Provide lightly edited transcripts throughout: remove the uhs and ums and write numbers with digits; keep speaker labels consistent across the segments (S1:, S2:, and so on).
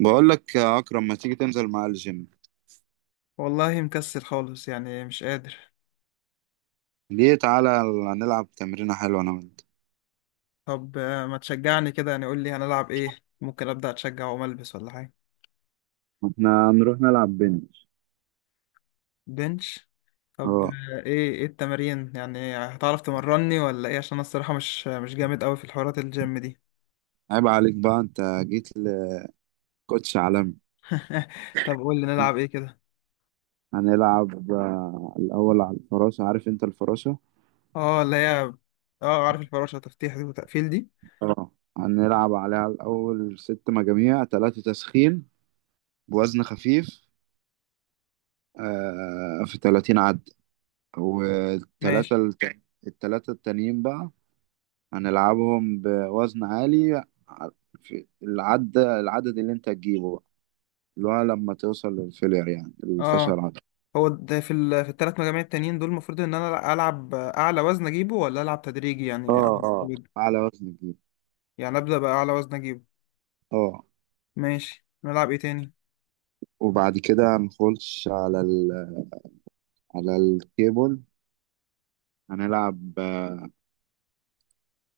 S1: بقول لك يا أكرم ما تيجي تنزل معايا الجيم؟
S2: والله مكسل خالص يعني مش قادر.
S1: ليه تعالى نلعب تمرينة حلوة أنا وأنت.
S2: طب ما تشجعني كده يعني؟ قول لي هنلعب ايه، ممكن ابدا اتشجع وأقوم ألبس ولا حاجه.
S1: احنا هنروح نلعب بنش.
S2: بنش؟ طب
S1: أه،
S2: ايه التمارين يعني؟ هتعرف تمرني ولا ايه؟ عشان انا الصراحه مش جامد قوي في الحوارات الجيم دي.
S1: عيب عليك بقى أنت جيت لكوتش عالمي.
S2: طب قول لي نلعب ايه كده.
S1: هنلعب الأول على الفراشة، عارف أنت الفراشة؟
S2: اه، اللي هي اه، عارف الفراشه؟ تفتيح دي وتقفيل دي.
S1: أه، هنلعب عليها الأول ست مجاميع، تلاتة تسخين بوزن خفيف في 30 عد، والتلاتة
S2: ماشي.
S1: الت- التلاتة التانيين بقى هنلعبهم بوزن عالي، ع- في العد، العدد اللي انت تجيبه بقى، اللي هو لما توصل للفيلير يعني الفشل
S2: اه،
S1: العضلي.
S2: هو ده في في الثلاث مجاميع التانيين دول المفروض ان انا العب اعلى وزن اجيبه ولا العب تدريجي يعني
S1: اه اه، أعلى وزن تجيبه.
S2: يعني ابدا باعلى وزن اجيبه؟
S1: اه.
S2: ماشي، نلعب ايه تاني؟
S1: وبعد كده هنخش على على الكيبل هنلعب،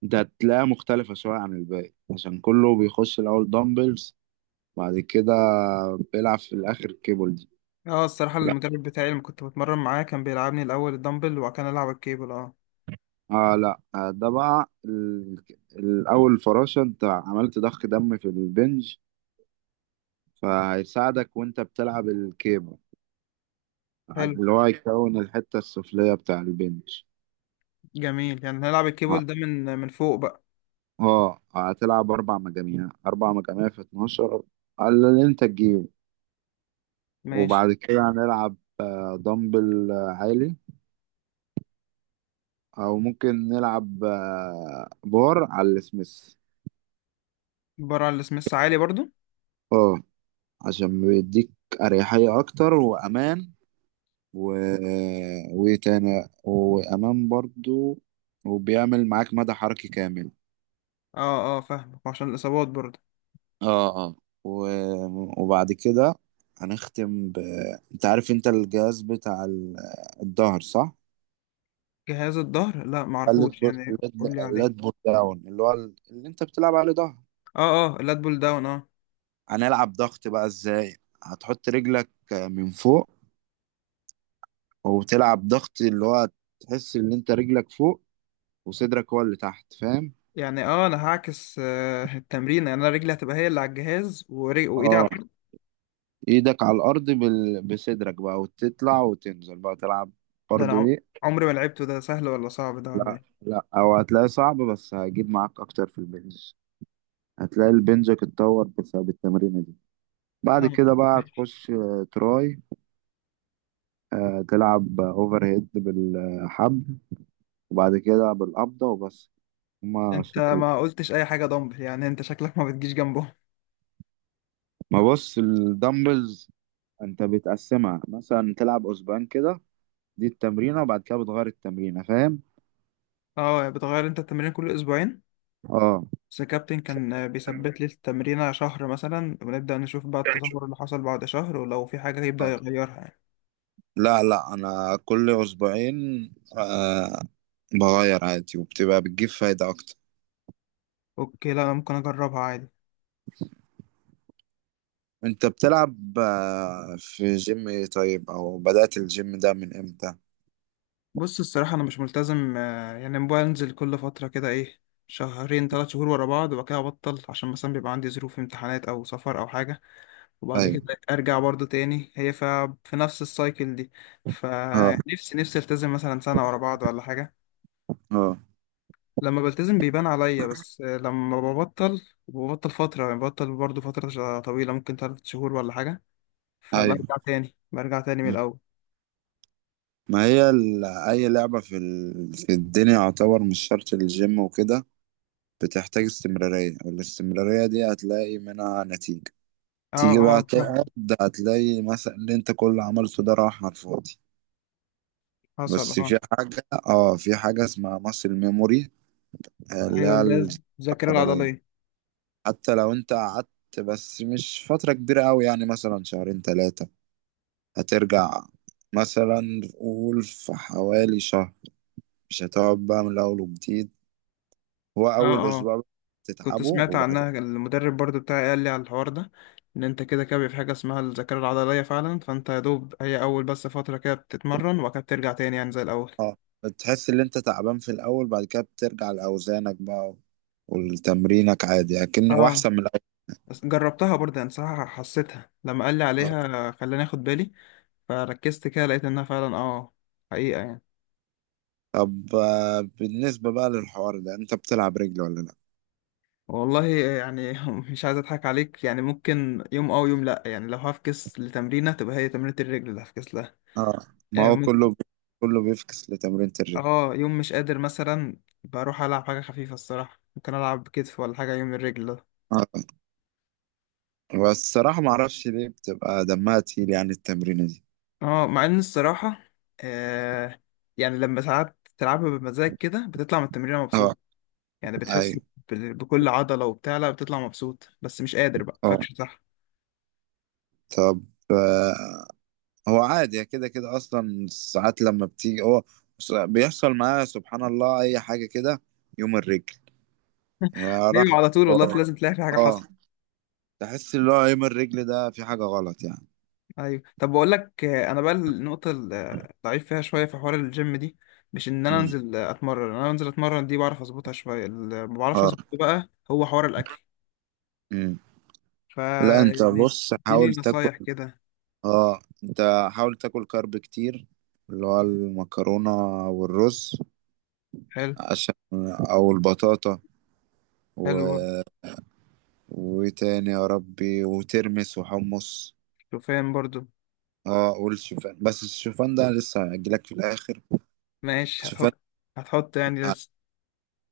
S1: ده هتلاقيها مختلفة شوية عن الباقي عشان كله بيخش الأول دمبلز، بعد كده بيلعب في الآخر الكيبل دي.
S2: اه، الصراحة
S1: لا،
S2: المدرب بتاعي اللي كنت بتمرن معاه كان بيلعبني الأول الدمبل وكان ألعب الكيبل، اه.
S1: اه لا، ده بقى الأول فراشة، انت عملت ضخ دم في البنج فهيساعدك وانت بتلعب الكيبل،
S2: حلو.
S1: اللي هو هيكون الحتة السفلية بتاع البنش.
S2: جميل، يعني هنلعب الكيبل ده من فوق بقى؟
S1: اه، هتلعب أربع مجاميع، أربع مجاميع في 12، على اللي انت تجيبه.
S2: ماشي.
S1: وبعد كده هنلعب دمبل عالي، أو ممكن نلعب بار على السميث.
S2: بره على السميث عالي برضو.
S1: اه، عشان بيديك أريحية أكتر وأمان، و... وإيه تاني، وأمان برضو، وبيعمل معاك مدى حركي كامل.
S2: اه اه، فاهمك عشان الإصابات برضو.
S1: اه اه. وبعد كده هنختم ب، انت عارف انت الجهاز بتاع الظهر، صح؟
S2: جهاز الظهر لا
S1: اللات
S2: معرفوش،
S1: بول،
S2: يعني قولي
S1: اللات
S2: عليه.
S1: بول داون، اللي هو اللي انت بتلعب عليه ظهر.
S2: اه. اه، اللات بول داون، اه.
S1: هنلعب ضغط بقى ازاي؟ هتحط رجلك من فوق وتلعب ضغط، اللي هو تحس ان انت رجلك فوق وصدرك هو اللي تحت، فاهم؟
S2: يعني اه، انا هعكس التمرين، يعني انا رجلي هتبقى هي اللي على الجهاز وايدي على
S1: اه،
S2: الارض.
S1: ايدك على الارض بصدرك بقى، وتطلع وتنزل بقى تلعب
S2: ده انا
S1: برضه.
S2: عم- عمري ما لعبته. ده سهل ولا صعب ده ولا
S1: لا
S2: ايه؟
S1: لا، او هتلاقي صعب بس هجيب معاك اكتر في البنج، هتلاقي البنج اتطور بسبب التمرينه دي. بعد
S2: آه،
S1: كده بقى تخش تراي، تلعب اوفر هيد بالحبل، وبعد كده بالقبضه وبس، هما
S2: انت
S1: شكلين.
S2: ما قلتش اي حاجه دمبل، يعني انت شكلك ما بتجيش جنبهم.
S1: ما بص الدمبلز، انت بتقسمها مثلا تلعب اسبوعين كده دي التمرينه، وبعد كده بتغير التمرينه، فاهم؟
S2: اه، بتغير انت التمرين كل اسبوعين؟
S1: اه.
S2: بس الكابتن كان بيثبت لي التمرينه شهر مثلا، ونبدا نشوف بقى التطور اللي حصل بعد شهر، ولو في حاجه يبدا
S1: اه
S2: يغيرها يعني.
S1: لا لا انا كل اسبوعين آه بغير عادي، وبتبقى بتجيب فايدة اكتر.
S2: اوكي، لا انا ممكن اجربها عادي.
S1: انت بتلعب آه في جيم ايه؟ طيب، او بدأت الجيم ده من امتى؟
S2: بص الصراحه انا مش ملتزم، يعني بنزل كل فتره كده ايه، شهرين ثلاث شهور ورا بعض، وبعد كده ابطل عشان مثلا بيبقى عندي ظروف امتحانات او سفر او حاجه. وبعد كده
S1: ايوه.
S2: ارجع برضو تاني، في نفس السايكل دي.
S1: اه
S2: فنفسي التزم مثلا سنة ورا بعض ولا حاجة.
S1: اه.
S2: لما بلتزم بيبان عليا، بس لما ببطل ببطل فترة، يعني ببطل برضو فترة طويلة ممكن تلات شهور ولا حاجة. فبرجع
S1: ايوه.
S2: تاني، برجع تاني من
S1: م.
S2: الأول.
S1: ما هي اي لعبة في في الدنيا، يعتبر مش شرط الجيم وكده، بتحتاج استمرارية، والاستمرارية دي هتلاقي منها نتيجة.
S2: اه
S1: تيجي بقى
S2: اه،
S1: تقعد،
S2: فاهم.
S1: هتلاقي مثلا اللي انت كل اللي عملته ده راح على الفاضي.
S2: حصل،
S1: بس
S2: اه.
S1: في حاجة، في حاجة اسمها ماسل ميموري، اللي
S2: ايوه،
S1: هي
S2: اللي هي
S1: الذاكرة
S2: الذاكرة
S1: العضلية.
S2: العضلية.
S1: حتى لو انت قعدت، بس مش فترة كبيرة أوي يعني، مثلا شهرين تلاتة، هترجع مثلا، قول في حوالي شهر، مش هتقعد بقى من الأول وجديد. هو
S2: اه
S1: أول
S2: اه،
S1: أسبوع
S2: كنت
S1: بتتعبه،
S2: سمعت
S1: وبعد
S2: عنها،
S1: كده
S2: المدرب برضو بتاعي قال لي على الحوار ده، ان انت كده كده بيبقى في حاجه اسمها الذاكره العضليه فعلا، فانت يا دوب هي اول بس فتره كده بتتمرن وبعد كده بترجع تاني يعني زي الاول.
S1: اه، بتحس إن أنت تعبان في الأول، بعد كده بترجع لأوزانك بقى والتمرينك عادي، لكن
S2: اه،
S1: وأحسن من الأول.
S2: بس جربتها برضه يعني، صراحه حسيتها لما قال لي عليها خلاني اخد بالي، فركزت كده لقيت انها فعلا اه، حقيقه يعني.
S1: طب بالنسبة بقى للحوار ده، أنت بتلعب رجل ولا لأ؟
S2: والله يعني مش عايز اضحك عليك، يعني ممكن يوم اه ويوم لا، يعني لو هفكس لتمرينه تبقى هي تمرينه الرجل اللي هفكس لها.
S1: اه، ما
S2: آه،
S1: هو كله بيفكس لتمرينة الرجل.
S2: اه، يوم مش قادر مثلا بروح العب حاجه خفيفه الصراحه، ممكن العب كتف ولا حاجه يوم الرجل ده.
S1: اه، بس الصراحة ما اعرفش ليه بتبقى دمها تقيل يعني التمرينة دي.
S2: اه، مع ان الصراحه آه يعني لما ساعات تلعبها بمزاج كده بتطلع من التمرين
S1: اه.
S2: مبسوط، يعني بتحس
S1: ايوه.
S2: بكل عضله وبتاع، لا بتطلع مبسوط بس مش قادر بقى،
S1: اه.
S2: فاكش صح؟
S1: طب آه. هو عادي كده كده اصلا ساعات لما بتيجي هو، بيحصل معايا سبحان الله اي حاجة كده يوم الرجل، يا
S2: ايوه
S1: رحمة.
S2: على طول والله،
S1: اه
S2: لازم تلاقي في حاجه
S1: آه.
S2: حصل.
S1: تحس اللي هو يوم الرجل ده في حاجة غلط يعني.
S2: ايوه، طب بقول لك انا بقى النقطه الضعيف فيها شويه في حوار الجيم دي، مش ان انا
S1: مم.
S2: انزل اتمرن، انا انزل اتمرن دي بعرف اظبطها شويه، اللي ما بعرفش
S1: اه.
S2: اظبطه بقى هو حوار الاكل.
S1: مم. لا انت
S2: فيعني
S1: بص
S2: اديني
S1: حاول تاكل.
S2: نصايح كده.
S1: اه، انت حاول تاكل كارب كتير، اللي هو المكرونة والرز،
S2: حلو.
S1: عشان، او البطاطا، و...
S2: حلو برضه.
S1: وتاني يا ربي، وترمس وحمص.
S2: شوفان برضه.
S1: اه والشوفان، بس الشوفان ده لسه هجيلك في الاخر.
S2: ماشي
S1: الشوفان،
S2: هتحط. هتحط يعني
S1: ه-
S2: لسه؟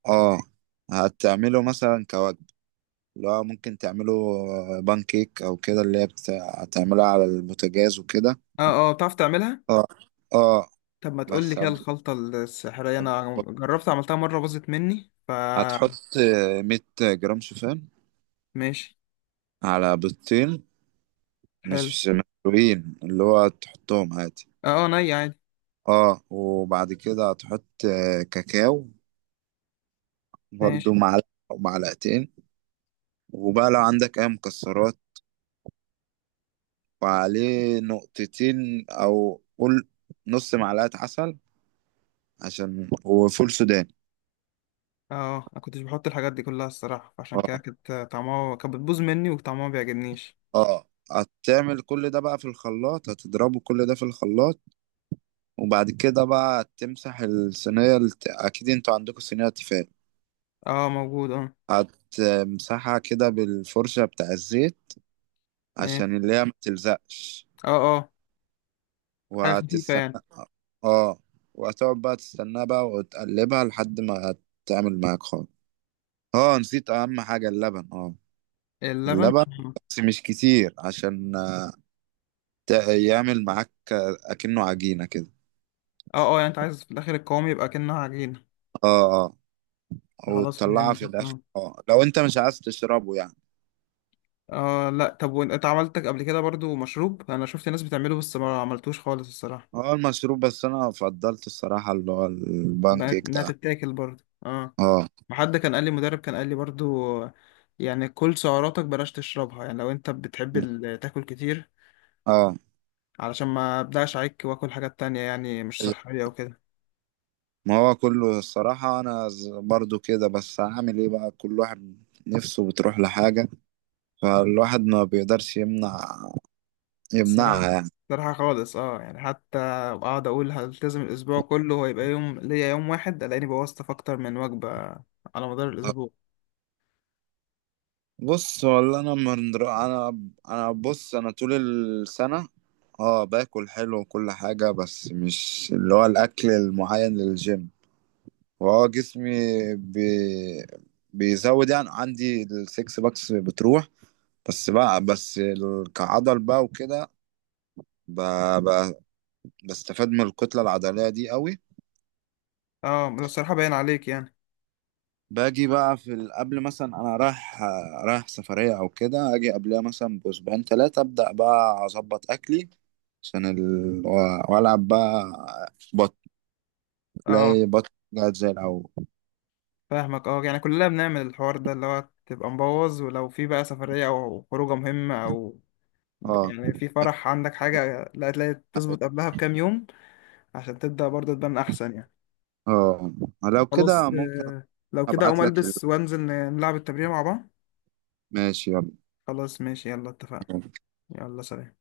S1: اه، هتعمله مثلا كوجبة، اللي هو ممكن تعمله بان كيك او كده، اللي هي هتعملها على البوتاجاز وكده.
S2: اه اه، بتعرف تعملها؟
S1: اه اه،
S2: طب ما تقول
S1: بس
S2: لي كده
S1: هت-
S2: الخلطة السحرية، انا جربت عملتها مرة باظت مني ف.
S1: هتحط 100 جرام شوفان
S2: ماشي.
S1: على بيضتين،
S2: حلو.
S1: مش مسلوقين اللي هو، تحطهم عادي.
S2: اه اه، ني عادي.
S1: اه، وبعد كده هتحط كاكاو برضو،
S2: ماشي.
S1: معلقة أو معلقتين. وبقى لو عندك أي مكسرات، وعليه نقطتين، أو قول نص معلقة عسل، عشان، وفول سوداني.
S2: اه اه، انا كنتش بحط الحاجات دي كلها الصراحة، فعشان كده
S1: اه
S2: كانت طعمها كانت بتبوظ مني وطعمها ما بيعجبنيش.
S1: اه، هتعمل كل ده بقى في الخلاط، هتضربه كل ده في الخلاط. وبعد كده بقى تمسح الصينية أكيد انتوا عندكم صينية تيفال،
S2: اه موجود، اه.
S1: هتمسحها كده بالفرشة بتاع الزيت،
S2: ماشي.
S1: عشان اللي هي ما تلزقش.
S2: اه اه. حاجة خفيفة يعني.
S1: وهتستنى، اه، وهتقعد بقى تستناها بقى وتقلبها لحد ما تعمل معاك خالص. اه، نسيت اهم حاجة، اللبن. اه،
S2: اللبن،
S1: اللبن، بس مش كتير عشان يعمل معاك اكنه عجينة كده.
S2: اه. اه، يعني انت عايز في الاخر القوام يبقى كأنها عجينة؟
S1: اه اه،
S2: خلاص
S1: وتطلعها
S2: فهمتك،
S1: في الاخر
S2: اه.
S1: اه، لو انت مش عايز تشربه يعني.
S2: لا، طب وانت عملتك قبل كده برضو مشروب، انا شفت ناس بتعمله بس ما عملتوش خالص الصراحه.
S1: اه، المشروب، بس انا فضلت الصراحة اللي هو البان
S2: بقت
S1: كيك
S2: انها
S1: ده.
S2: تتاكل برضو، اه.
S1: اه.
S2: ما حد كان قال لي، مدرب كان قال لي برضو آه، يعني كل سعراتك بلاش تشربها، يعني لو انت بتحب تاكل كتير،
S1: اه،
S2: علشان ما ابدأش عليك واكل حاجات تانية يعني مش صحيه وكده.
S1: ما هو كله الصراحة أنا برضو كده، بس هعمل إيه بقى؟ كل واحد نفسه بتروح لحاجة، فالواحد ما بيقدرش يمنع،
S2: الصراحه
S1: يمنعها يعني.
S2: خالص اه، يعني حتى اقعد اقول هلتزم الاسبوع كله، هو يبقى يوم ليا يوم واحد الاقيني بوظت في اكتر من وجبه على مدار الاسبوع.
S1: بص والله أنا أنا، أنا بص، أنا طول السنة اه باكل حلو وكل حاجة، بس مش اللي هو الأكل المعين للجيم، وهو جسمي بي... بيزود، يعني عندي السكس باكس بتروح، بس بقى، بس كعضل بقى وكده بقى بستفاد من الكتلة العضلية دي قوي.
S2: اه، ده الصراحه باين عليك يعني.
S1: باجي بقى في قبل مثلا انا رايح، سفرية او كده، اجي قبلها مثلا باسبوعين ثلاثة، ابدأ بقى اظبط اكلي عشان والعب بقى، بط،
S2: اه،
S1: تلاقي بط جات زي الاول.
S2: فاهمك، اه يعني كلنا بنعمل الحوار ده اللي هو تبقى مبوظ، ولو في بقى سفرية او خروجة مهمة او
S1: اه
S2: يعني في فرح عندك حاجة، لا تلاقي تظبط قبلها بكام يوم، عشان تبدأ برضه تبان احسن يعني.
S1: اه، لو كده
S2: خلاص
S1: ممكن،
S2: لو كده اقوم
S1: ابعت لك ال...
S2: البس وانزل نلعب التمرين مع بعض.
S1: ماشي يلا.
S2: خلاص ماشي يلا، اتفقنا. يلا سلام.